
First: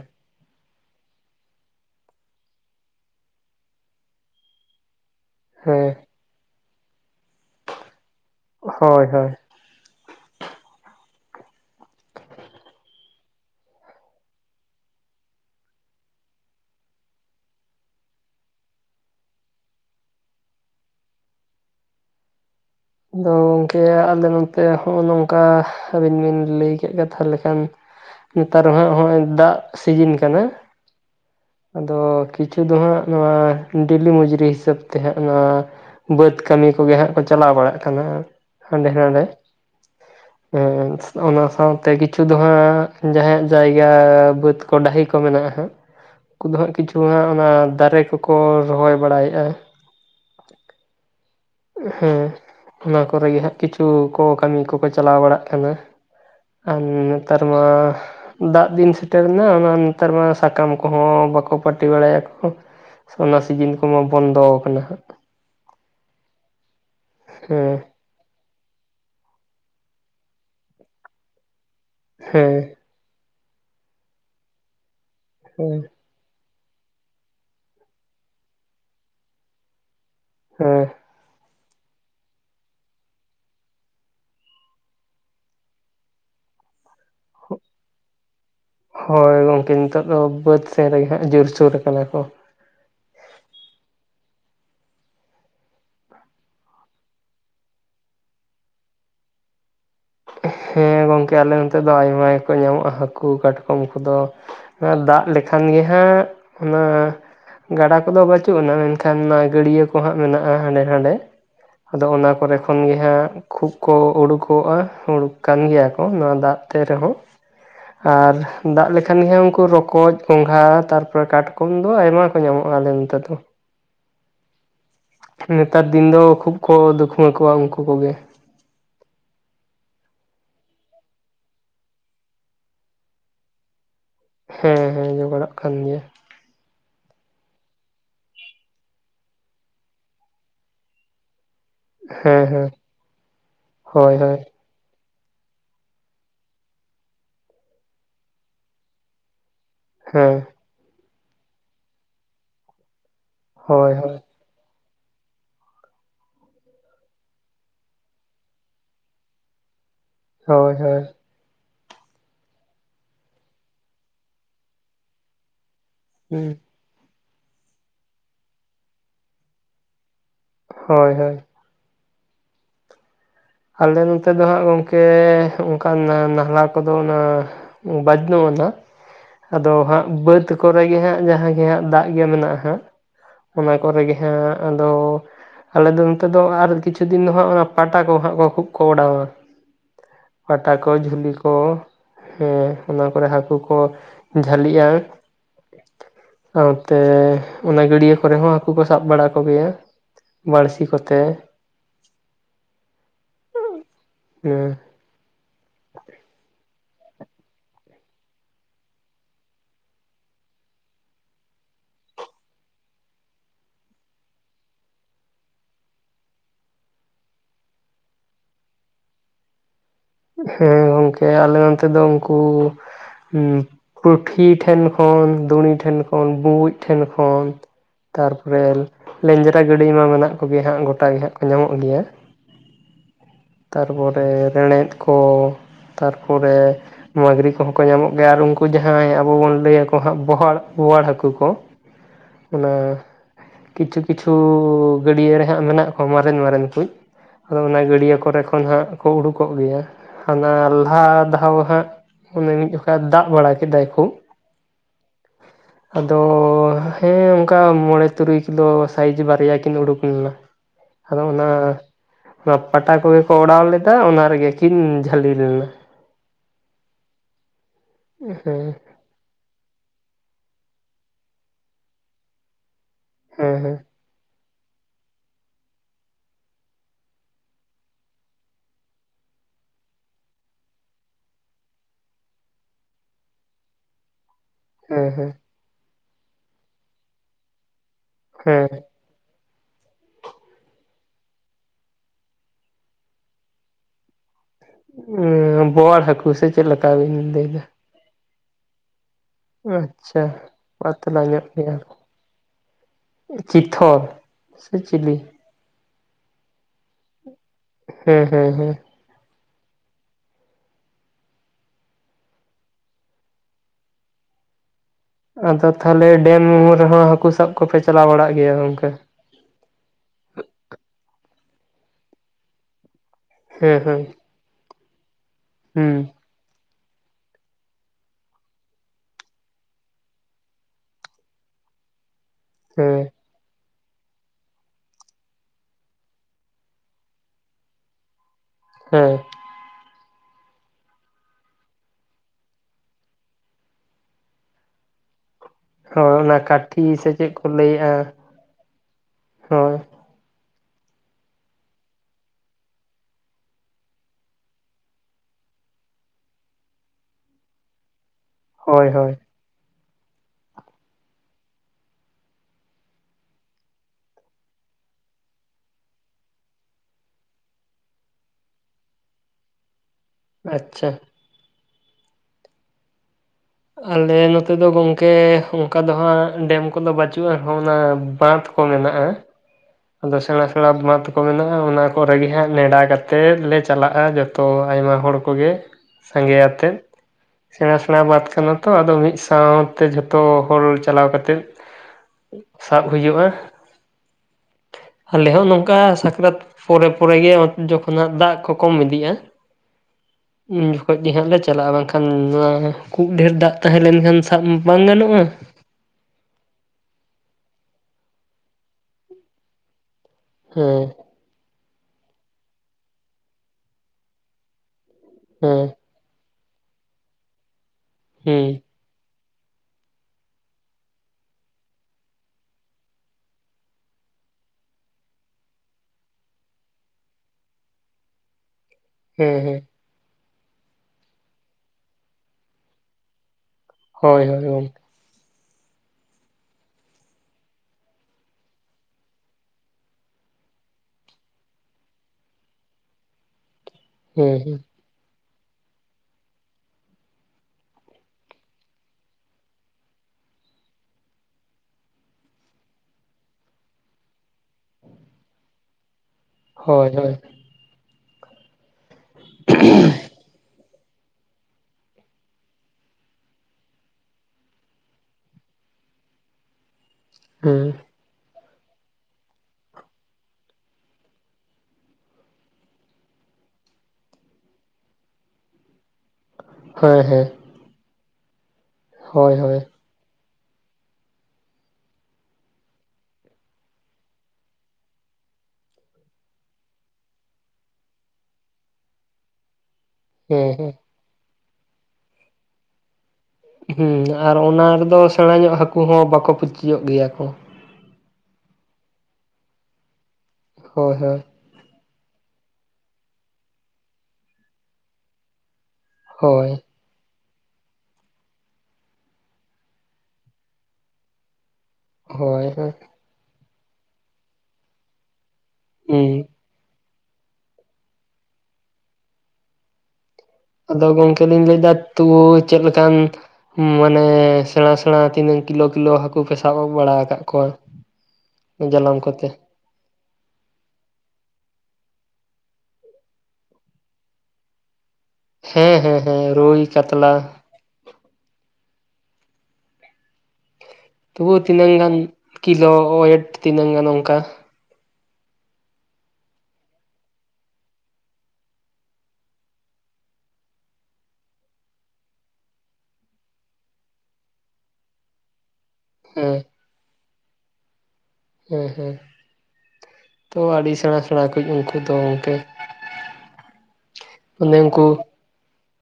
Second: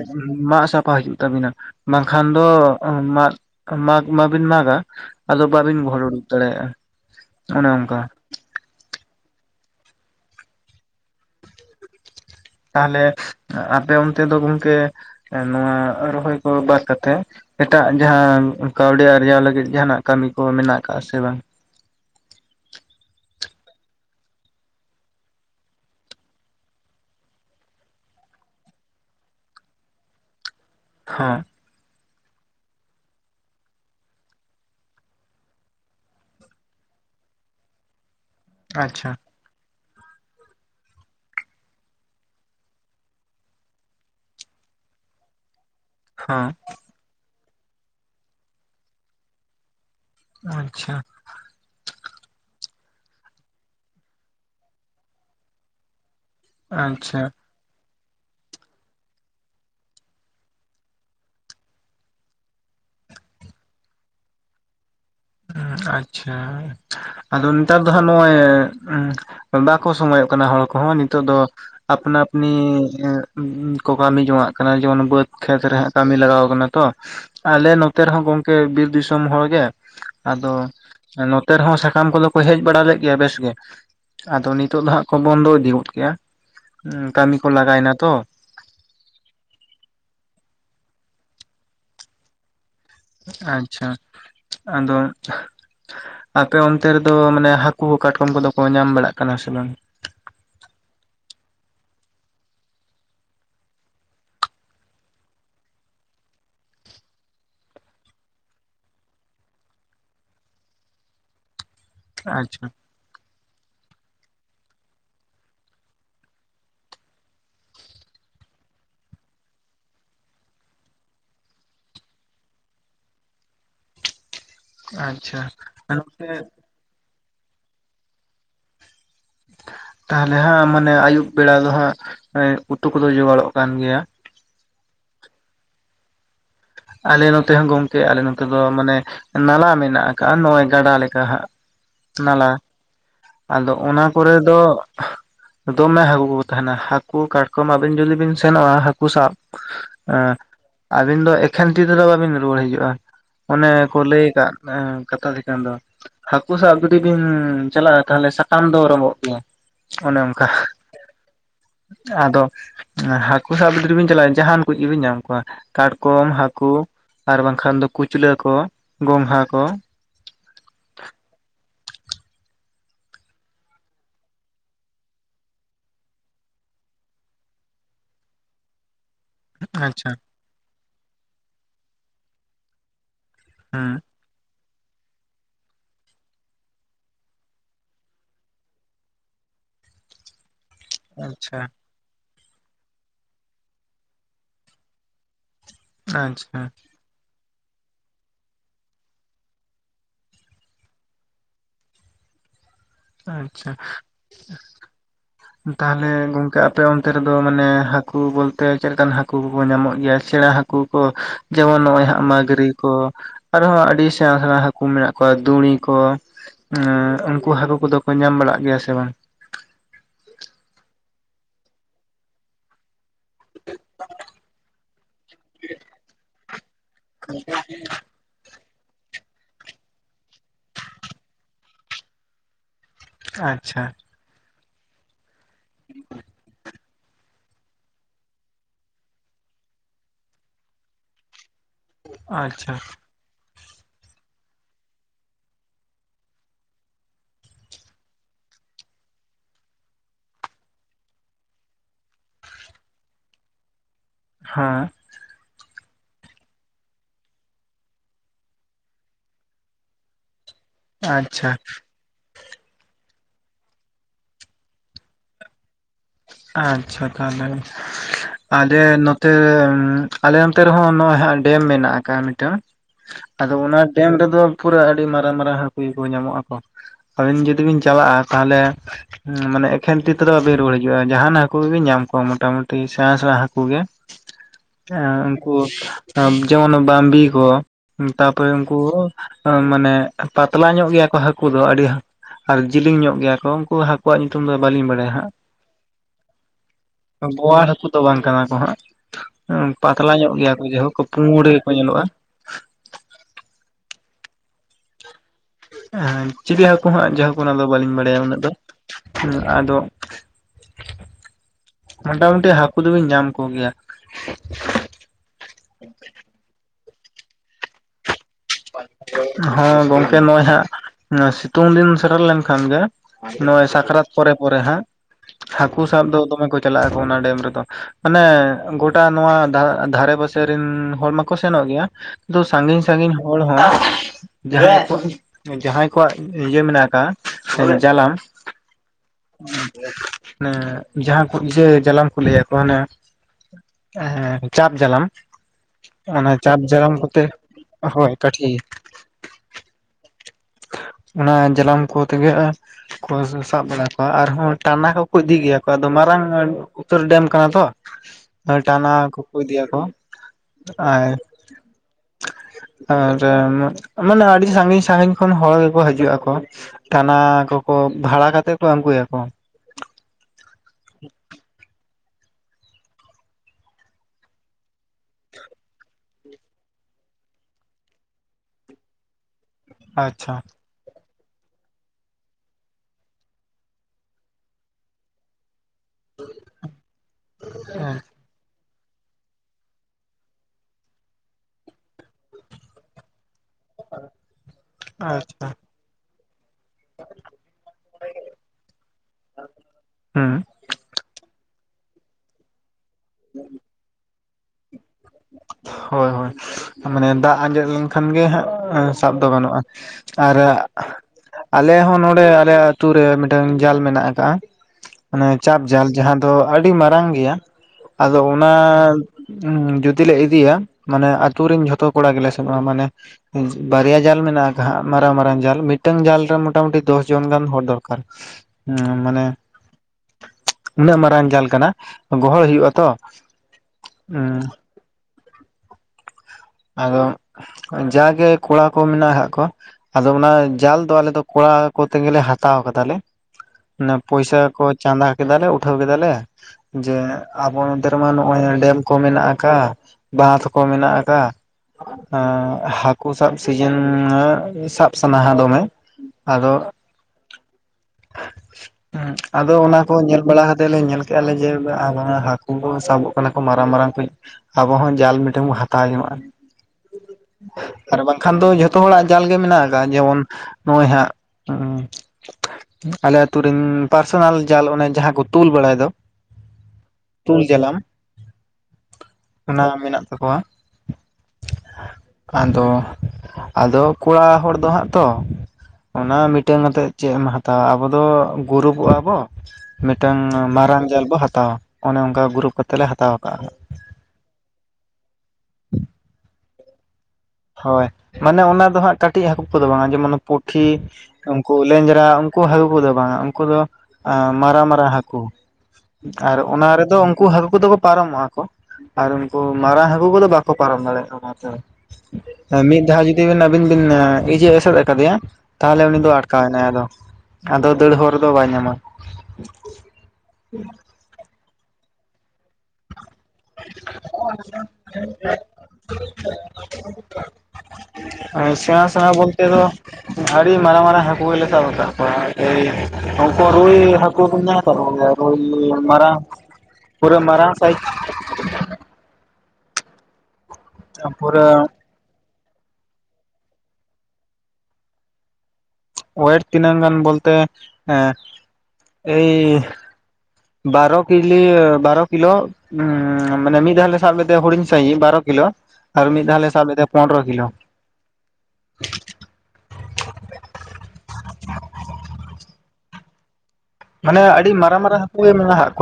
S1: ᱢᱟᱜ ᱥᱟᱯᱷᱟ ᱦᱩᱭᱩᱜ ᱛᱟᱵᱤᱱᱟ। ᱵᱟᱝᱠᱷᱟᱱ ᱫᱚ ᱢᱟᱫᱽ᱾ ᱢᱟᱜᱽ ᱢᱟᱵᱤᱱ ᱢᱟᱜ-ᱟ ᱟᱫᱚ ᱵᱟᱵᱤᱱ
S2: ᱦᱮᱸ
S1: ᱜᱚᱦᱚᱲ ᱩᱰᱩᱠ ᱫᱟᱲᱮᱭᱟᱜᱼᱟ ᱚᱱᱮ ᱚᱱᱠᱟ।
S2: ᱦᱚᱭ ᱦᱚᱭ᱾
S1: ᱛᱟᱦᱞᱮ ᱟᱯᱮ ᱚᱱᱛᱮ ᱫᱚ ᱜᱚᱢᱠᱮ ᱱᱚᱣᱟ ᱨᱚᱦᱚᱭ ᱠᱚ ᱵᱟᱫ ᱠᱟᱛᱮ᱾ ᱮᱴᱟᱜ ᱡᱟᱸᱦᱟ ᱠᱟᱣᱰᱤ ᱟᱨᱡᱟᱣ ᱞᱟᱹᱜᱤᱫ ᱡᱟᱸᱦᱟᱱᱟᱜ ᱠᱟᱢᱤ ᱠᱚ ᱢᱮᱱᱟᱜ ᱠᱟᱜ-ᱟ ᱥᱮ ᱵᱟᱝ?
S2: ᱟᱫᱚ ᱜᱚᱝᱠᱮ ᱟᱞᱮ ᱱᱚᱛᱮ ᱦᱚᱸᱜ-ᱚ ᱱᱚᱝᱠᱟ᱾ ᱟᱹᱵᱤᱱ ᱵᱤᱱ ᱞᱟᱹᱭ ᱠᱮᱫ ᱜᱮ ᱛᱟᱦᱞᱮ ᱠᱷᱟᱱ ᱱᱮᱛᱟᱨ ᱦᱟᱸᱜ ᱦᱚᱸᱜ-ᱚᱭ ᱫᱟᱜ ᱥᱤᱡᱤᱱ ᱠᱟᱱᱟ।
S1: [unintelligible]
S2: ᱟᱫᱚ ᱠᱤᱪᱷᱩ ᱫᱚ ᱦᱟᱸᱜ ᱱᱚᱣᱟ ᱰᱮᱞᱤ ᱢᱩᱡᱽᱩᱨᱤ ᱦᱤᱥᱟᱹᱵ ᱛᱮ ᱦᱟᱸᱜ ᱱᱚᱣᱟ᱾ ᱵᱟᱹᱫᱽ ᱠᱟᱹᱢᱤ ᱠᱚᱜᱮ ᱦᱟᱸᱜ ᱠᱚ ᱪᱟᱞᱟᱣ ᱵᱟᱲᱟᱜ ᱠᱟᱱᱟ ᱦᱟᱸᱰᱮ
S1: ᱟᱪᱪᱷᱟ
S2: ᱱᱟᱸᱰᱮ। ᱦᱮᱸ ᱚᱱᱟ ᱥᱟᱶᱛᱮ ᱠᱤᱪᱷᱩ ᱫᱚ ᱦᱟᱸᱜ ᱡᱟᱸᱦᱟᱭᱟᱜ ᱡᱟᱭᱜᱟ ᱵᱟᱹᱫᱽ᱾ ᱠᱚ ᱰᱟᱦᱤ ᱠᱚ ᱢᱮᱱᱟᱜᱼᱟ ᱦᱟᱸᱜ,
S1: ᱦᱚᱸ
S2: ᱩᱱᱠᱩᱫᱚ ᱦᱟᱸᱜ ᱠᱤᱪᱷᱩ ᱦᱟᱸᱜ ᱚᱱᱟ ᱫᱟᱨᱮ ᱠᱚᱠᱚ ᱨᱚᱦᱚᱭ ᱵᱟᱲᱟᱭᱮᱜ-ᱟ।
S1: ᱟᱪᱪᱷᱟ᱾
S2: ᱦᱮᱸ, ᱚᱱᱟ ᱠᱚᱨᱮᱜᱮ ᱦᱟᱸᱜ ᱠᱤᱪᱷᱩ ᱠᱚ ᱠᱟᱢᱤ ᱠᱚᱠᱚ ᱪᱟᱞᱟᱣ ᱵᱟᱲᱟᱜ ᱠᱟᱱᱟ। ᱟᱨ
S1: ᱟᱪᱪᱷᱟ
S2: ᱱᱮᱛᱟᱨ ᱢᱟ ᱫᱟᱜ ᱫᱤᱱ ᱥᱮᱴᱮᱨᱮᱱᱟ ᱚᱱᱟ ᱱᱮᱛᱟᱨ ᱢᱟ ᱥᱟᱠᱟᱢ ᱠᱚᱸᱦᱚ ᱵᱟᱠᱚ ᱯᱟᱴᱤ ᱵᱟᱲᱟᱭᱟᱠᱩ᱾ ᱚᱱᱟ ᱥᱤᱡᱤᱱ ᱠᱚᱢᱟ ᱵᱚᱱᱫᱚ ᱠᱟᱱᱟ ᱦᱟᱸᱜ᱾
S1: ᱟᱪ-ᱪᱷᱟ ᱟᱫᱚ
S2: ᱦᱮᱸ
S1: ᱱᱮᱛᱟᱨ ᱫᱚ ᱦᱟᱸᱜ ᱱᱚᱜ-ᱚᱭ ᱵᱟᱠᱚ ᱥᱚᱢᱚᱭᱚᱜ ᱠᱟᱱᱟ ᱦᱚᱲ ᱠᱚᱦᱚᱸ ᱱᱤᱛᱚᱜ ᱫᱚ ᱟᱯᱱᱟ ᱟᱹᱯᱱᱤ
S2: ᱦᱮᱸ
S1: ᱠᱚ ᱠᱟᱢᱤ ᱡᱚᱝᱟᱜ ᱠᱟᱱᱟ ᱡᱮᱢᱚᱱ ᱵᱟᱹᱫᱽ ᱠᱷᱮᱛ
S2: ᱦᱮᱸ
S1: ᱨᱮ ᱠᱟᱹᱢᱤ ᱞᱟᱜᱟᱣ ᱠᱟᱱᱟ ᱛᱚ ᱟᱞᱮ ᱱᱚᱛᱮ ᱨᱮᱦᱚᱸ ᱜᱚᱢᱠᱮ ᱵᱤᱨ ᱫᱤᱥᱚᱢ ᱦᱚᱲ ᱜᱮ ᱟᱫᱚ
S2: ᱦᱮᱸ
S1: ᱱᱚᱛᱮ ᱨᱮᱦᱚᱸ ᱥᱟᱠᱟᱢ ᱠᱚᱫᱚ ᱠᱚ ᱦᱮᱡ ᱵᱟᱲᱟ ᱞᱮᱫ ᱜᱮᱭᱟ ᱵᱮᱥ ᱜᱮ, ᱟᱫᱚ ᱱᱤᱛᱚᱜ ᱫᱚ ᱦᱟᱸᱜ ᱠᱚ ᱵᱚᱱᱫᱚ ᱤᱫᱤ ᱜᱚᱫ ᱠᱮᱜᱼᱟ ᱠᱟᱹᱢᱤ ᱠᱚ ᱞᱟᱜᱟᱭ ᱮᱱᱟ ᱛᱚ᱾
S2: ᱦᱳᱭ ᱜᱚᱝᱠᱮ ᱱᱤᱛᱚᱜ ᱫᱚ ᱵᱟᱹᱫᱽ ᱥᱮᱱ ᱨᱮᱜᱮ ᱦᱟᱸᱜ ᱡᱳᱨ ᱥᱳᱨ ᱠᱟᱱᱟ ᱠᱚ᱾
S1: ᱟᱪᱪᱷᱟ ᱟᱫᱚᱼᱼ ᱟᱯᱮ ᱚᱱᱛᱮ ᱨᱮᱫᱚ ᱢᱟᱱᱮ ᱦᱟᱹᱠᱩ ᱠᱟᱴᱠᱚᱢ ᱠᱚᱫᱚ ᱠᱚ ᱧᱟᱢ ᱵᱟᱲᱟᱜ ᱠᱟᱱᱟ ᱥᱮ ᱵᱟᱝ?
S2: ᱦᱮᱸ ᱜᱚᱝᱠᱮ ᱟᱞᱮ ᱱᱚᱱᱚᱛᱮ ᱫᱚ ᱟᱭᱢᱟ ᱜᱮᱠᱚ ᱧᱟᱢᱚᱜᱼᱟ ᱦᱟᱹᱠᱩ ᱠᱟᱴᱠᱚᱢ ᱠᱚᱫᱚ᱾ ᱚᱱᱟ ᱫᱟᱜ ᱞᱮᱠᱷᱟᱱ ᱜᱮ ᱦᱟᱸᱜ ᱚᱱᱟ ᱜᱟᱰᱟ ᱠᱚᱫᱚ ᱵᱟᱹᱪᱩᱜ ᱟᱱᱟ ᱢᱮᱱᱠᱷᱟᱱ ᱚᱱᱟ ᱜᱟᱹᱰᱭᱟᱹ ᱠᱚ ᱦᱟᱸᱜ ᱢᱮᱱᱟᱜᱼᱟ ᱦᱟᱸᱰᱮ ᱱᱟᱸᱰᱮ᱾ ᱟᱫᱚ ᱚᱱᱟ ᱠᱚᱨᱮ
S1: ᱟᱪᱪᱷᱟ
S2: ᱠᱷᱚᱱ ᱜᱮ ᱦᱟᱸᱜ ᱠᱷᱩᱜ ᱠᱚ ᱩᱰᱩᱠᱚᱜᱼᱟ᱾ ᱩᱲᱩᱠ ᱠᱟᱱ ᱜᱮᱭᱟ ᱠᱚ ᱱᱚᱣᱟ ᱫᱟᱜ ᱛᱮ ᱨᱮᱦᱚᱸ ᱟᱨ ᱫᱟᱜ ᱞᱮᱠᱷᱟᱱ ᱜᱮ ᱩᱱᱠᱩ ᱨᱚᱠᱚᱡ ᱜᱚᱸᱝᱜᱷᱟ ᱛᱟᱨ ᱯᱚᱨᱮ ᱠᱟᱴᱠᱚᱢ ᱫᱚ ᱟᱭᱢᱟ᱾ ᱧᱟᱢᱚᱜᱼᱟ ᱟᱞᱮ ᱚᱱᱛᱮ ᱫᱚᱼᱼ
S1: ᱟᱪᱼᱼ
S2: ᱱᱮᱛᱟᱨ ᱫᱤᱱ ᱫᱚ ᱠᱷᱩᱵ ᱠᱚ ᱫᱩᱠᱷᱩᱣ ᱠᱚᱣᱟ ᱩᱱᱠᱩ ᱠᱚᱜᱮ᱾
S1: ᱛᱟᱞᱦᱮ ᱦᱟᱸᱜ ᱢᱟᱱᱮ ᱟᱭᱩᱵ ᱵᱮᱲᱟ ᱫᱚ ᱦᱟᱸᱜ ᱩᱛᱩ ᱠᱚᱫᱚ ᱡᱳᱚᱜᱟᱲᱚᱜ ᱠᱟᱱ ᱜᱮᱭᱟ᱾
S2: ᱦᱮᱸ ᱦᱮᱸ ᱡᱚᱜᱟᱲᱟᱜ ᱠᱟᱱ ᱜᱮᱭᱟ᱾
S1: ᱟᱞᱮ ᱱᱚᱛᱮ ᱦᱚᱸ ᱜᱚᱝᱠᱮ ᱟᱞᱮ ᱱᱚᱛᱮ ᱫᱚ ᱢᱟᱱᱮ ᱱᱟᱞᱟ ᱢᱮᱱᱟᱜ ᱠᱟᱜᱼᱟ ᱱᱚᱜᱚᱭ ᱜᱟᱰᱟ ᱞᱮᱠᱟ ᱦᱟᱸᱜ᱾
S2: ᱦᱮᱸ
S1: ᱱᱟᱞᱟ
S2: ᱦᱮᱸ
S1: ᱟᱫᱚ ᱚᱱᱟ
S2: ᱦᱳᱭ
S1: ᱠᱚᱨᱮ
S2: ᱦᱳᱭ
S1: ᱫᱚ
S2: [inaudible]
S1: ᱫᱚᱢᱮ ᱦᱟᱹᱠᱩ ᱠᱚ ᱠᱚ ᱛᱟᱦᱮᱱᱟ ᱦᱟᱹᱠᱩ ᱠᱟᱴᱠᱚᱢ ᱟᱵᱤᱱ ᱡᱩᱫᱤ ᱵᱤᱱ ᱥᱮᱱᱚᱜᱼᱟ ᱦᱟᱹᱠᱩ ᱥᱟᱵᱼᱼ
S2: ᱦᱮᱸ
S1: ᱟᱜ ᱟᱹᱵᱤᱱ ᱫᱚ ᱮᱠᱷᱮᱱ ᱛᱤ ᱛᱮᱫᱚ ᱵᱟᱵᱤᱱ ᱨᱩᱣᱟᱹᱲ ᱦᱤᱡᱩᱜᱼᱟ ᱚᱱᱮ
S2: ᱦᱳᱭ
S1: ᱠᱚ
S2: ᱦᱳᱭ
S1: ᱞᱟᱹᱭ ᱠᱟᱜᱼᱼ ᱠᱟᱛᱷᱟ ᱛᱟᱦᱮᱸᱠᱟᱱ ᱫᱚ ᱦᱟᱹᱠᱩ ᱥᱟᱵ ᱡᱩᱫᱤ ᱵᱤᱱ ᱪᱟᱞᱟᱜᱼᱟᱼᱼ ᱛᱟᱞᱦᱮ ᱥᱟᱠᱟᱢ ᱫᱚ ᱨᱚᱝᱚᱜ ᱜᱮᱭᱟ ᱚᱱᱮ ᱚᱱᱠᱟ᱾
S2: ᱦᱳᱭ ᱦᱳᱭ
S1: ᱟᱫᱚ ᱦᱟᱹᱠᱩ ᱥᱟᱵ ᱫᱚ ᱡᱩᱫᱤ ᱵᱤᱱ ᱪᱟᱞᱟᱜᱼᱟ ᱡᱟᱦᱟᱱ ᱠᱚᱩᱡ ᱜᱮ ᱵᱤᱱ ᱧᱟᱢ ᱠᱚᱣᱟ᱾ ᱠᱟᱴᱠᱚᱢ
S2: ᱦᱩᱸ
S1: ᱦᱟᱹᱠᱩ ᱟᱨ ᱵᱟᱝ ᱠᱷᱟᱱ ᱫᱚ ᱠᱩᱪᱞᱟᱹ ᱠᱚ ᱜᱚᱢᱦᱷᱟ ᱠᱚᱼᱼ
S2: ᱦᱳᱭ ᱦᱳᱭ ᱟᱞᱮ ᱱᱚᱛᱮ ᱫᱚ ᱦᱟᱸᱜ ᱜᱚᱝᱠᱮ ᱚᱱᱠᱟᱱ ᱱᱟᱞᱦᱟ ᱠᱚᱫᱚ ᱚᱱᱟᱼᱼ ᱵᱟᱡᱱᱩ ᱟᱱᱟᱜ ᱟᱫᱚ ᱦᱟᱸᱜ
S1: ᱟᱪᱪᱷᱟ
S2: ᱵᱟᱹᱫ ᱠᱚᱨᱮ ᱜᱮ ᱦᱟᱸᱜ ᱡᱟᱦᱟᱸ ᱜᱮ ᱦᱟᱸᱜ ᱫᱟᱜ ᱜᱮ ᱢᱮᱱᱟᱜᱼᱟ ᱦᱟᱸᱜ ᱚᱱᱟ
S1: ᱦᱩᱸ
S2: ᱠᱚᱨᱮ ᱜᱮᱼᱼ ᱦᱮ ᱟᱫᱚ ᱟᱞᱮ ᱫᱚ ᱱᱚᱛᱮ ᱫᱚ ᱟᱨ ᱠᱤᱪᱷᱩ ᱫᱤᱱ ᱫᱚ ᱦᱟᱸᱜ ᱯᱟᱴᱟᱼᱼ ᱠᱚ ᱦᱟᱸᱜ ᱠᱷᱩᱵ ᱠᱚ ᱚᱰᱟᱣᱟ ᱯᱟᱴᱟ ᱠᱚ ᱡᱷᱩᱞᱤ ᱠᱚ,
S1: ᱟᱪᱪᱷᱟ
S2: ᱦᱮᱸ ᱚᱱᱟ ᱠᱚᱨᱮ ᱦᱟᱹᱠᱩ ᱠᱚ ᱡᱷᱟᱹᱞᱤᱜᱼᱟ᱾
S1: ᱟᱪᱪᱷᱟ
S2: ᱥᱟᱶᱛᱮ ᱚᱱᱟ ᱜᱟᱹᱰᱭᱟᱹ ᱠᱚᱨᱮ ᱦᱚᱸ ᱦᱟᱹᱠᱩ ᱠᱚ ᱥᱟᱵ ᱵᱟᱲᱟ ᱠᱚ ᱜᱮᱭᱟ ᱵᱟᱹᱲᱥᱤ ᱠᱚᱛᱮᱼᱼ
S1: ᱟᱪᱪᱷᱟ᱾
S2: ᱦᱩᱸᱻ
S1: ᱛᱟᱞᱦᱮ ᱜᱚᱝᱼᱠᱮ ᱟᱯᱮ ᱚᱱᱛᱮ ᱨᱮᱫᱚ ᱢᱟᱱᱮ ᱦᱟᱹᱠᱩ ᱵᱚᱞᱛᱮ ᱪᱮᱫ ᱞᱮᱠᱟᱱ ᱦᱟᱹᱠᱩ ᱠᱚ ᱠᱚ ᱧᱟᱢᱚᱜ ᱜᱮᱭᱟ ᱥᱮᱬᱟ ᱦᱟᱹᱼᱼ ᱠᱩ ᱠᱚ ᱡᱮᱢᱚᱱ ᱱᱚᱜᱼᱚᱭ ᱦᱟᱸᱜ ᱢᱜᱽᱨᱤ ᱠᱚ ᱟᱨᱦᱚᱸ ᱟᱹᱰᱤ ᱥᱮᱬᱟ ᱥᱮᱬᱟ ᱦᱟᱠᱩ ᱢᱮᱱᱟᱜ ᱠᱚᱣᱟ ᱫᱩᱲᱤ ᱠᱚ ᱩᱱᱠᱩ ᱦᱟᱠᱩᱼᱼ ᱠᱩᱫᱚ ᱫᱚᱠᱚ ᱧᱟᱢ ᱵᱟᱲᱟᱜ ᱜᱮᱭᱟ ᱥᱮ ᱵᱟᱝ᱾
S2: ᱦᱮᱸ ᱜᱚᱝᱠᱮ ᱟᱞᱮ ᱚᱱᱛᱮ ᱫᱚ ᱩᱱᱠᱩ ᱦᱩᱸ ᱯᱩᱴᱷᱤ ᱴᱷᱮᱱ ᱠᱷᱚᱱ ᱫᱩᱲᱤ ᱴᱷᱮᱱ ᱠᱷᱚᱱ ᱵᱩᱵᱩᱡ ᱴᱷᱮᱱ ᱠᱷᱚᱱ ᱛᱟᱨᱯᱚᱨᱮ ᱞᱮᱸᱡᱨᱟ ᱜᱟᱹᱰᱤ ᱢᱟ ᱢᱮᱱᱟᱜ ᱠᱚᱜᱮᱭᱟ ᱦᱟᱸᱜ ᱜᱚᱴᱟ ᱜᱮ ᱦᱟᱸᱜ ᱠᱚ ᱧᱟᱢᱚᱜ ᱜᱮᱭᱟ᱾
S1: ᱟᱪᱪᱷᱟ
S2: ᱛᱟᱨᱯᱚᱨᱮ ᱨᱮᱲᱮᱫ ᱠᱚ ᱛᱟᱨᱯᱚᱨᱮᱼᱼ ᱢᱟᱜᱤᱨᱤ ᱠᱚᱦᱚ ᱠᱚ ᱧᱟᱢᱚᱜ ᱜᱮᱭᱟ ᱟᱨ ᱩᱱᱠᱩ ᱡᱟᱦᱟᱸᱭ ᱟᱵᱚ ᱵᱚᱱ ᱞᱟᱹᱭᱟ ᱠᱚ ᱦᱟᱜ ᱵᱚᱦᱟᱲ ᱵᱳᱣᱟᱲ ᱦᱟᱠᱩ ᱠᱚ᱾ ᱚᱱᱟ
S1: ᱟᱪᱪᱷᱟ
S2: ᱠᱤᱪᱷᱩ ᱠᱤᱪᱷᱩ ᱜᱟᱹᱰᱭᱟᱹ ᱨᱮ ᱦᱟᱸᱜ ᱢᱮᱱᱟᱜ ᱠᱚᱣᱟ ᱢᱟᱨᱮᱱ ᱢᱟᱨᱮᱱ ᱠᱩ᱾ ᱟᱫᱚ ᱚᱱᱟ ᱜᱟᱹᱰᱭᱟᱹ ᱠᱚᱨᱮ ᱠᱷᱚᱱ ᱦᱟᱸᱜ ᱠᱚ ᱩᱰᱩᱠᱚᱜ ᱜᱮᱭᱟ᱾ ᱦᱟᱱᱟ ᱞᱟᱦᱟ ᱫᱷᱟᱣ ᱦᱟᱸᱜ ᱢᱚᱱᱮ ᱢᱤᱫ ᱡᱚᱠᱷᱟ ᱫᱟᱜ ᱵᱟᱲᱟ ᱠᱮᱫᱟᱭ ᱠᱷᱩᱵ᱾
S1: ᱦᱟᱸ᱾
S2: [inaudible] ᱟᱫᱚ ᱦᱮᱸ ᱚᱝᱠᱟ ᱢᱚᱬᱮ ᱛᱩᱨᱩᱭ ᱠᱤᱞᱳ ᱥᱟᱭᱤᱡ ᱵᱟᱨᱭᱟ ᱠᱤᱱ ᱩᱰᱩᱠ ᱞᱮᱱᱟ᱾ ᱟᱫᱚ ᱚᱱᱟ
S1: ᱟᱪᱪᱷᱟ
S2: ᱚᱱᱟ ᱯᱟᱛᱟ ᱠᱚᱜᱮ ᱠᱚ ᱚᱰᱟᱣ ᱞᱮᱫᱟ ᱚᱱᱟ ᱨᱮᱜᱮ ᱠᱤᱱ ᱡᱷᱟᱞᱤ ᱞᱮᱱᱟ᱾
S1: ᱟᱪᱪᱷᱟ ᱛᱟᱦᱞᱮ
S2: ᱦᱮᱸ
S1: ᱟᱞᱮ ᱱᱚ ᱛᱮ ᱩᱢ ᱟᱞᱮ ᱚᱱᱛᱮ ᱨᱮᱦᱚᱸ ᱱᱚᱼᱚᱭ ᱦᱟᱜ ᱰᱮᱢ ᱢᱮᱱᱟᱜ ᱟᱠᱟᱼᱟ ᱢᱤᱴᱟ ᱟᱫᱚ
S2: ᱦᱮᱸ
S1: ᱚᱱᱟ
S2: ᱦᱮᱸ
S1: ᱰᱮᱢ ᱨᱮᱫᱚ ᱯᱩᱨᱟᱹ ᱟᱹᱰᱤ ᱢᱟᱨᱟᱝ ᱢᱟᱨᱟᱝ ᱦᱟᱹᱠᱩ ᱜᱮᱠᱚ ᱧᱟᱢᱚᱜ ᱟᱠᱚ᱾ ᱟᱵᱤᱱ ᱡᱩᱫᱤ ᱵᱤᱱ ᱪᱟᱞᱟᱜᱼᱟ ᱛᱟᱦᱚᱞᱮ ᱩᱢ ᱢᱟᱱᱮ ᱮᱠᱷᱮᱱ ᱛᱤ ᱛᱮᱫᱚ ᱵᱟᱵᱮᱱ ᱨᱩᱣᱟᱹᱲ ᱤᱭᱟᱹ ᱡᱟᱦᱟᱱᱟ ᱦᱟᱹᱠᱩ ᱠᱩᱜᱮ ᱧᱟᱢ ᱠᱚᱣᱟ ᱢᱚᱴᱟᱢᱩᱴᱤ ᱥᱮᱬᱟ ᱥᱮᱬᱟ ᱦᱟᱹᱠᱩ ᱜᱮ᱾ ᱮᱸ
S2: ᱦᱮᱸ
S1: ᱩᱝ ᱠᱩ ᱟᱵ ᱡᱮᱢᱚᱱ ᱵᱟᱢᱵᱤ ᱠᱚ ᱛᱟᱯᱚᱨᱮ ᱩᱱᱠᱩ ᱢᱟᱱᱮ ᱯᱟᱛᱞᱟ ᱧᱚᱜ ᱜᱮᱭᱟ ᱠᱚ ᱦᱟᱹᱠᱩ ᱫᱚ ᱟᱹᱰᱤ ᱦᱟᱹ ᱟᱨ ᱡᱮᱞᱮᱧ ᱧᱚᱜ ᱜᱮᱭᱟ ᱠᱚ ᱩᱱᱠᱩ ᱦᱟ ᱠᱩᱣᱟᱜ ᱧᱩᱛᱩᱢ ᱫᱚ ᱵᱟᱹᱞᱤᱧ ᱵᱟᱰᱟᱭᱟ ᱦᱟᱸᱜ᱾
S2: ᱮᱹ ᱵᱳᱣᱟᱲ ᱦᱟᱹᱠᱩ ᱥᱮ ᱪᱮᱫ ᱞᱮᱠᱟ ᱵᱤᱱ ᱞᱟᱹᱭᱫᱟ
S1: ᱵᱳᱣᱟᱲ ᱦᱟᱹᱠᱩ ᱫᱚ ᱵᱟᱝ ᱠᱟᱱᱟ ᱠᱚ ᱦᱟᱸᱜ᱾ ᱮᱸᱢ ᱯᱟᱛᱞᱟ
S2: ᱟᱪᱪᱷᱟ
S1: ᱧᱚᱜ ᱜᱮᱭᱟ ᱠᱚ ᱡᱮᱦᱳᱠ
S2: ᱯᱟᱛᱞᱟ
S1: ᱯᱩᱲ ᱜᱮᱠᱚ ᱧᱮᱞᱚᱜᱼᱟ᱾
S2: ᱪᱤᱛᱷᱚ ᱥᱮ ᱪᱤᱞᱤ?
S1: ᱟᱸᱦᱟ ᱪᱤᱞᱤ ᱦᱟᱹᱠᱩ ᱦᱟᱸᱜ ᱡᱟᱦᱳᱠ ᱚᱱᱟ ᱫᱚ ᱵᱟᱹᱞᱤᱧ
S2: ᱦᱮᱸ
S1: ᱵᱟᱰᱟᱭᱟ ᱩᱱᱟᱹᱜ ᱫᱚ᱾
S2: ᱦᱮᱸ ᱦᱮᱸ
S1: ᱦᱩᱸ, ᱟᱫᱚ ᱢᱳᱴᱟᱢᱩᱴᱤ ᱦᱟᱹᱠᱩ ᱫᱚᱵᱤᱱ ᱧᱟᱢ ᱠᱚ ᱜᱮᱭᱟ᱾
S2: ᱟᱫᱚ ᱛᱟᱦᱚᱞᱮ ᱰᱮᱢ ᱨᱮᱦᱚᱸ ᱦᱟᱹᱠᱩ ᱥᱟᱵ ᱠᱚᱯᱮ ᱪᱟᱞᱟᱣ ᱵᱟᱲᱟᱜ ᱜᱮᱭᱟ ᱜᱚᱝᱠᱮ?
S1: ᱦᱚᱸ ᱜᱚᱝᱠᱮ ᱱᱚᱜᱼᱚᱭ ᱦᱟᱸᱜ ᱱᱚ ᱥᱤᱛᱩᱝ ᱫᱤᱱ ᱥᱮᱴᱮᱨ ᱞᱮᱱ ᱠᱷᱟᱱ ᱜᱮ ᱱᱚᱼᱚᱭ
S2: ᱦᱮᱸ ᱦᱮᱸ
S1: ᱥᱟᱠᱨᱟᱛ ᱯᱚᱨᱮ ᱯᱚᱨᱮ ᱦᱟᱸᱜ, ᱦᱟᱹᱠᱩ
S2: ᱦᱩᱸ
S1: ᱥᱟᱵ ᱫᱚ ᱫᱚᱢᱮ ᱠᱚ ᱪᱟᱞᱟᱜᱼᱟ ᱠᱚ ᱚᱱᱟ ᱰᱮᱢ ᱨᱮᱫᱚ᱾ ᱢᱟᱱᱮ ᱜᱚᱴᱟ ᱱᱚᱣᱟ ᱫᱷᱟ-ᱫᱷᱟᱨᱮ ᱯᱟᱥᱮ ᱨᱤᱱ ᱦᱚᱲ ᱢᱟᱠᱚ ᱥᱮᱱᱚᱜ ᱜᱮᱭᱟ᱾ ᱫᱚ ᱥᱟᱺᱜᱤᱧ
S2: ᱦᱮᱸ
S1: ᱥᱟᱸᱜᱤᱧ ᱦᱚᱲ ᱦᱚ ᱡᱟᱦᱟᱸ ᱠᱚᱣᱟᱜ ᱡᱟᱦᱟᱭ ᱠᱚᱣᱟᱜ ᱤᱭᱟᱹ ᱢᱮᱱᱟᱜ ᱠᱟᱼᱟ [unintelligible] ᱡᱟᱞᱟᱢ᱾
S2: ᱦᱳᱭ᱾
S1: ᱚᱱᱮ ᱡᱟᱦᱟᱸ ᱠᱚ ᱤᱭᱟᱹ ᱡᱟᱞᱟᱢ ᱠᱚ ᱞᱟᱹᱭᱟ ᱠᱚ ᱦᱟᱱᱮ ᱦᱮ ᱪᱟᱯ ᱡᱟᱞᱟᱢ,
S2: ᱦᱳᱭ
S1: ᱚᱱᱟ ᱪᱟᱯ
S2: ᱠᱟᱴᱷᱤ
S1: ᱡᱟᱞᱟᱢ
S2: ᱥᱮ
S1: ᱠᱚᱛᱮ
S2: ᱪᱮᱫ ᱠᱚ
S1: ᱦᱳᱭ
S2: ᱞᱟᱹᱭᱮᱜᱼᱟ,
S1: ᱠᱟᱹᱴᱷᱤ
S2: ᱦᱳᱭ᱾
S1: ᱚᱱᱟ ᱡᱟᱞᱟᱢ ᱠᱚ ᱛᱮᱜᱮ ᱟᱨ ᱠᱚ ᱥᱟ-ᱥᱟᱵ ᱵᱟᱲᱟ ᱠᱚᱣᱟ ᱟᱨᱦᱚᱸ ᱴᱟᱱᱟ ᱠᱚᱠᱚ ᱤᱫᱤ ᱜᱮᱭᱟ ᱠᱚ ᱟᱫᱚ ᱢᱟᱨᱟᱝ ᱩᱛᱟᱨ ᱰᱮᱢ ᱠᱟᱱᱟ ᱛᱚ,
S2: ᱦᱳᱭ
S1: ᱟ-ᱴᱟᱱᱟ
S2: ᱦᱳᱭ
S1: ᱠᱚᱠᱩ ᱤᱫᱤᱭᱟ ᱠᱚ ᱟᱨ ᱟᱨ ᱮᱢ ᱢᱟᱱᱮ ᱟᱹᱰᱤ ᱥᱟᱺᱜᱤᱧ ᱥᱟᱺᱜᱤᱧ ᱠᱷᱚᱱ ᱦᱚᱭ ᱜᱮᱠᱚ ᱦᱤᱡᱩᱜ ᱟᱠᱚ, ᱴᱟᱱᱟ ᱠᱚᱠᱚ ᱵᱷᱟᱲᱟ ᱠᱟᱛᱮ ᱠᱚ ᱟᱜᱩᱭᱟ ᱠᱚ᱾
S2: ᱟᱪᱪᱷᱟ᱾ ᱟᱞᱮ ᱱᱚᱛᱮ ᱫᱚ ᱜᱚᱝᱠᱮ ᱚᱱᱠᱟ ᱫᱚ ᱦᱟᱸᱜ ᱰᱮᱢ ᱠᱚᱫᱚ ᱵᱟᱹᱪᱩᱜᱼᱟ ᱦᱚᱸᱼᱱᱟ ᱵᱟᱸᱫᱷ ᱠᱚ ᱢᱮᱱᱟᱜᱼᱟ, ᱟᱫᱚ
S1: ᱟᱪᱪᱷᱟ
S2: ᱥᱮᱬᱟ ᱥᱮᱬᱟ ᱵᱟᱸᱫᱷ ᱠᱚ ᱢᱮᱱᱟᱜᱼᱟ, ᱚᱱᱟ ᱠᱚᱨᱮ ᱜᱮ ᱦᱟᱸᱜ ᱱᱮᱰᱟ ᱠᱟᱛᱮᱫ ᱞᱮ ᱪᱟᱞᱟᱜᱼᱟ ᱡᱚᱛᱚ ᱟᱭᱢᱟ ᱦᱚᱲ ᱠᱚᱜᱮ᱾ ᱥᱟᱸᱜᱮ ᱟᱛᱮᱫ ᱥᱮᱲᱟ ᱥᱮᱲᱟ ᱵᱟᱛ ᱠᱟᱱᱟ ᱛᱚ ᱟᱫᱚ ᱢᱤᱫ ᱥᱟᱶᱛᱮ ᱡᱷᱚᱛᱚ ᱦᱚᱲ ᱪᱟᱞᱟᱣ ᱠᱟᱛᱮᱜ ᱥᱟᱵ ᱦᱩᱭᱩᱜᱼᱟ᱾
S1: [inaudible]
S2: ᱟᱞᱮ ᱦᱚᱸ
S1: ᱟᱪᱪᱷᱟ
S2: ᱱᱚᱝᱠᱟ ᱥᱟᱠᱨᱟᱛ ᱯᱚᱨᱮ ᱯᱚᱨᱮ ᱜᱮ ᱡᱚᱠᱷᱚᱱᱟᱜ ᱫᱟᱜ ᱠᱚ ᱠᱚᱢ ᱤᱫᱤᱜᱼᱟ᱾
S1: ᱦᱩᱸ
S2: ᱩᱱ ᱡᱚᱠᱷᱚᱱ ᱜᱮ ᱦᱟᱸᱜ ᱞᱮ ᱪᱟᱞᱟᱜᱼᱟ ᱵᱟᱝᱠᱷᱟᱱ ᱱᱚᱣᱟ ᱠᱩᱵ ᱰᱷᱮᱨ ᱫᱟᱜ ᱛᱟᱦᱮᱸ ᱞᱮᱱᱠᱷᱟᱱ ᱥᱟᱵ ᱵᱟᱝ ᱜᱟᱱᱚᱜᱼᱟ᱾
S1: ᱦᱳᱭ ᱦᱳᱭ ᱢᱟᱱᱮ ᱫᱟᱜ ᱟᱸᱡᱮᱫ ᱞᱮᱱᱠᱷᱟᱱ ᱜᱮ ᱦᱟᱸᱜ ᱥᱟᱵ ᱫᱚ ᱜᱟᱱᱚᱜᱼᱟ᱾ ᱟᱨ
S2: ᱦᱮᱸ
S1: ᱟᱞᱮ ᱦᱚᱸ ᱱᱚᱰᱮ ᱟᱞᱮᱭᱟᱜ ᱟᱛᱳ ᱨᱮ ᱢᱤᱫᱴᱟᱝ ᱡᱟᱞ ᱢᱮᱱᱟᱜ ᱟᱠᱟᱼᱟ᱾ ᱢᱟᱱᱮ ᱪᱟᱯ
S2: ᱦᱮᱸ
S1: ᱡᱟᱞ ᱡᱟᱦᱟᱸ ᱫᱚ ᱟᱹᱰᱤ ᱢᱟᱨᱟᱝ ᱜᱮᱭᱟ ᱟᱫᱚ
S2: ᱦᱩᱸ
S1: ᱚᱱᱟ ᱠᱩᱼᱼ ᱡᱩᱫᱤ ᱞᱮ ᱤᱫᱤᱭᱟ ᱢᱟᱱᱮ ᱟ. ᱛᱩᱨ ᱨᱮᱱ ᱡᱷᱚᱛᱚ ᱠᱚᱲᱟ ᱜᱮᱞᱮ ᱥᱮᱱᱚᱜᱼᱟ ᱢᱟᱱᱮᱼᱼ ᱵᱟᱨᱭᱟ ᱡᱟᱞ ᱢᱮᱱᱟᱜ ᱟᱠᱟ ᱢᱟᱨᱟᱝ ᱢᱟᱨᱟᱝ ᱡᱟᱞ ᱢᱤᱫᱴᱟᱝ ᱡᱟᱞ ᱨᱮ ᱢᱚᱴᱟᱢᱩᱴᱤ ᱫᱚᱥ ᱡᱚᱱ ᱜᱟᱱ ᱦᱚᱲ ᱫᱚᱨᱠᱟᱨ᱾ ᱦᱩᱸ ᱢᱟᱱᱮᱼᱼ
S2: ᱦᱮᱸ ᱦᱮᱸ
S1: ᱩᱱᱟᱹᱜ ᱢᱟᱨᱟᱝ ᱡᱟᱞ ᱠᱟᱱᱟ ᱜᱚᱦᱚᱲ ᱦᱩᱭᱩᱜ ᱟᱛᱚ᱾
S2: ᱦᱳᱭ ᱦᱳᱭ ᱜᱚᱝᱠᱮ
S1: ᱟᱫᱚ ᱡᱟᱜᱮ ᱠᱚᱲᱟ ᱠᱚ ᱢᱮᱱᱟᱜ ᱟᱠᱟᱫ ᱠᱚᱼᱼ ᱟᱫᱚ ᱚᱱᱟ ᱡᱟᱞ ᱫᱚ ᱟᱞᱮ ᱫᱚ ᱠᱚᱲᱟ ᱠᱚᱛᱮ ᱜᱮᱞᱮ ᱦᱟᱛᱟᱣ ᱟᱠᱟᱫᱟ ᱞᱮ
S2: ᱦᱮᱸ
S1: ᱯᱚᱭᱥᱟ
S2: ᱦᱮᱸ
S1: ᱠᱚ ᱪᱟᱸᱫᱟ ᱠᱮᱫᱟᱞᱮ ᱩᱴᱷᱟᱹᱣ ᱠᱮᱫᱟᱞᱮᱼᱼ ᱡᱮ ᱟᱵᱚ ᱱᱚᱛᱮ‌ ᱨᱮᱢᱟ ᱱᱚᱜᱼᱚᱭ ᱰᱮᱢ ᱠᱚ ᱢᱮᱱᱟᱜ ᱟᱠᱟᱫ ᱵᱟᱸᱫᱽ ᱠᱚ ᱢᱮᱱᱟᱜ ᱟᱠᱟᱫ ᱦᱟᱹᱠᱩ ᱥᱟᱵ ᱥᱤᱡᱮᱱ ᱥᱟᱵ ᱥᱟᱱᱟᱣᱟ ᱫᱚᱢᱮᱼᱼ ᱟᱫᱚ
S2: ᱦᱳᱭ ᱦᱳᱭ
S1: ᱟᱫᱚ ᱚᱱᱟ ᱠᱚ ᱧᱮᱞ ᱵᱟᱲᱟ ᱠᱟᱛᱮᱼᱼ ᱛᱮ ᱞᱮ ᱧᱮᱞ ᱠᱮᱫᱼᱟ ᱞᱮ ᱡᱮ ᱦᱟᱹᱠᱩ ᱥᱟᱵᱚᱜ ᱠᱟᱱᱟ ᱠᱚ ᱢᱟᱨᱟᱝ ᱢᱟᱨᱟᱝ ᱠᱚᱼᱼ ᱟᱵᱚ ᱦᱚᱸ ᱡᱟᱞ ᱢᱤᱫᱴᱮᱱ ᱵᱚ ᱦᱟᱛᱟᱣ ᱡᱚᱝᱚᱜᱼᱟ᱾
S2: ᱦᱩᱸ
S1: ᱟᱨ ᱵᱟᱝᱼᱠᱷᱟᱱ ᱫᱚ ᱡᱷᱚᱛᱚ ᱦᱚᱲᱟᱜ ᱡᱟᱞ ᱜᱮ ᱜᱮ ᱢᱮᱱᱟᱜ ᱟᱠᱟᱟᱜᱼᱟ ᱡᱮᱢᱚᱱ ᱱᱚᱜᱼᱚᱭ ᱦᱟᱸᱜ ᱟᱞᱮ ᱟ. ᱛᱳ ᱨᱮᱱ ᱯᱟᱨᱥᱚᱱᱟᱞ ᱡᱟᱞ ᱚᱱᱮ ᱡᱟᱦᱟᱸ ᱠᱚ ᱛᱩᱞ ᱵᱟᱲᱟᱭ ᱫᱚ᱾
S2: ᱦᱮᱸ ᱦᱮᱼᱼ
S1: ᱛᱩᱞ ᱡᱟᱞᱟᱢ
S2: ᱦᱳᱭ
S1: ᱚᱱᱟ ᱢᱮᱱᱟᱜ ᱛᱟᱠᱚᱣᱟ᱾ ᱟᱫᱚ ᱟᱫᱚ ᱠᱚᱲᱟ ᱦᱚᱲ ᱫᱚ ᱦᱟᱸᱜ ᱛᱚᱼᱼ ᱚᱱᱟ ᱢᱤᱫᱴᱝ ᱠᱟᱛᱮᱫ ᱪᱮᱫ ᱮᱢ ᱦᱟᱛᱟᱣᱟ ᱟᱵᱚ ᱫᱚ ᱜᱩᱨᱩᱵᱚᱜᱼᱟ ᱵᱚ᱾ ᱢᱤᱴᱟᱝ
S2: ᱦᱮᱸ ᱦᱮᱸ
S1: ᱢᱟᱨᱟᱝ ᱡᱟᱞ ᱵᱚ ᱦᱟᱛᱟᱣᱟ ᱚᱱᱮ ᱚᱱᱠᱟ ᱜᱩᱨᱩᱩᱯ ᱠᱟᱛᱮᱞᱮ ᱦᱟᱛᱟᱣ ᱟᱠᱟᱫᱟᱼᱟ᱾
S2: ᱦᱮᱸ ᱟᱨ ᱚᱱᱟ ᱨᱮᱫᱚ ᱥᱮᱬᱟ ᱧᱚᱜ ᱦᱟᱹᱠᱩ ᱦᱚᱸ ᱵᱟᱠᱚ ᱯᱩᱪᱩᱡᱚᱜ ᱜᱮᱭᱟ ᱠᱚ᱾
S1: ᱦᱳᱭ ᱢᱟᱱᱮ ᱚᱱᱟ ᱫᱚ ᱦᱟᱸᱜ ᱠᱟᱹᱴᱤᱡ ᱦᱟᱹᱠᱩ ᱠᱚᱫᱚ ᱵᱟᱝᱟ ᱡᱮᱢᱚᱱ ᱯᱩᱴᱷᱤᱼᱼ
S2: ᱦᱳᱭ ᱦᱳᱭ
S1: ᱠᱩ ᱞᱮᱸᱡᱨᱟ ᱩᱱᱠᱩ ᱦᱟᱹᱠᱩ ᱠᱚᱫᱚ ᱵᱟᱝᱟ ᱩᱱᱠᱩ ᱫᱚ ᱢᱟᱨᱟᱝ ᱢᱟᱨᱟᱝ ᱦᱟᱹᱠᱩ ᱟᱨ
S2: ᱦᱳᱭ
S1: ᱚᱱᱟ ᱨᱮᱫᱚᱼᱼ ᱩᱱᱠᱩ ᱦᱟᱹᱠᱩ ᱠᱚᱫᱚ ᱠᱚ ᱯᱟᱨᱚᱢᱚᱜᱼᱟ ᱠᱚ ᱟᱨ ᱩᱱᱠᱩ ᱢᱟᱨᱟᱝ ᱦᱟᱹᱠᱩ ᱠᱚᱫᱚ ᱵᱟᱠᱚ ᱯᱟᱨᱚᱢ ᱫᱟᱲᱮᱭᱟᱜᱼᱟ ᱚᱱᱟᱛᱮᱼᱼ
S2: ᱦᱳᱭ ᱦᱳᱭ
S1: ᱢᱤᱫ ᱫᱷᱟᱣ ᱡᱩᱫᱤ ᱵ ᱟᱹᱵᱤᱱ ᱵᱤᱱ ᱤᱭᱟᱹ ᱮᱥᱮᱫ ᱟᱠᱟᱫᱮᱭᱟ᱾ ᱛᱟᱦᱚᱞᱮ ᱩᱱᱤ ᱫᱚ
S2: ᱦᱩᱸ
S1: ᱟᱴᱠᱟᱣ ᱮᱱᱟᱭ ᱟᱫᱚ ᱟᱫᱚ ᱫᱟᱹᱲ ᱦᱚᱲ ᱨᱮᱫᱚ ᱵᱟᱭ ᱧᱟᱢᱟ᱾
S2: ᱟᱫᱚ ᱜᱚᱝᱠᱮ ᱞᱤᱧ ᱞᱟᱹᱭ ᱮᱫᱟ ᱛᱩᱵᱩ ᱪᱮᱫ ᱞᱮᱠᱟᱱ᱾ ᱢᱟᱱᱮ ᱥᱮᱬᱟᱸ ᱥᱮᱬᱟᱸ ᱛᱤᱱᱟᱹᱜ ᱠᱤᱞᱳ ᱠᱤᱞᱳ ᱦᱟᱹᱠᱩ ᱯᱮ ᱥᱟᱵ ᱵᱟᱲᱟ ᱟᱠᱟᱫ ᱠᱚᱣᱟ?
S1: ᱟᱨ ᱥᱮᱬ
S2: ᱡᱟᱞᱟᱢ
S1: ᱥᱮᱬ
S2: ᱠᱚᱛᱮ
S1: ᱵᱚᱞᱛᱮᱼᱼ ᱛᱮ ᱫᱚ ᱟᱹᱰᱤ ᱢᱟᱨᱟᱝ ᱢᱟᱨᱟᱝ ᱦᱟᱹᱠᱩ ᱜᱮᱞᱮ ᱥᱟᱵ ᱟᱠᱟᱫ ᱠᱚᱣᱟ ᱮᱭ ᱩᱱᱠᱩ ᱨᱩᱭ ᱦᱟᱹᱠᱩ ᱠᱚ ᱧᱮᱞ ᱟᱠᱟᱫ ᱠᱚᱜᱮᱭᱟ ᱳᱭ
S2: ᱦᱮᱸ ᱦᱮᱸ
S1: ᱢᱟᱨᱟᱝ
S2: ᱦᱮᱸ ᱨᱩᱭ ᱠᱟᱛᱞᱟ
S1: ᱯᱩᱨᱟᱹ ᱢᱟᱨᱟᱝ ᱥᱟᱭᱤᱡ
S2: ᱛᱚᱵᱩ
S1: ᱯᱩᱨᱟᱹ
S2: ᱛᱤᱱᱟᱹᱝ ᱜᱟᱱ ᱠᱤᱞᱳ ᱳᱭᱮᱴ ᱛᱤᱱᱟᱹᱝ ᱜᱟᱱ ᱚᱱᱠᱟ᱾
S1: ᱳᱭᱮᱴ ᱛᱤᱱᱟ ᱜᱟᱱ ᱵᱚᱞᱛᱮ ᱟ ᱮᱭᱼᱼ ᱵᱟᱨᱚ ᱠᱤᱞᱤ ᱵᱟᱨ ᱠᱤᱞᱳ ᱦᱸ ᱢᱟᱱᱮ ᱢᱤᱫ ᱫᱷᱟᱣ ᱞᱮ ᱥᱟᱵ ᱞᱮᱫᱮᱭᱟᱞᱮ ᱦᱩᱰᱤᱧᱝ ᱥᱹᱦᱤᱡ ᱵᱟᱨᱚ ᱠᱤᱞᱳ ᱟᱨ ᱢᱤᱫ
S2: ᱦᱮᱸ
S1: ᱫᱷᱟᱣ ᱞᱮ ᱥᱟᱵ ᱞᱮᱫᱮᱭᱟ ᱯᱚᱱᱨᱚ ᱠᱤᱞᱳ᱾
S2: ᱦᱮᱸ ᱦᱮᱸ ᱛᱚ ᱟᱹᱰᱤ ᱥᱮᱬᱟ ᱥᱮᱬᱟ ᱠᱩᱪ ᱩᱱᱠᱩ ᱫᱚ ᱜᱚᱢᱠᱮ
S1: ᱢᱟᱱᱮ ᱟᱹᱰᱤ ᱢᱟᱨᱟᱝ ᱢᱟᱨᱟᱝ ᱦᱟ. ᱠᱩ ᱢᱮᱱᱟᱜᱟᱜ ᱠᱚ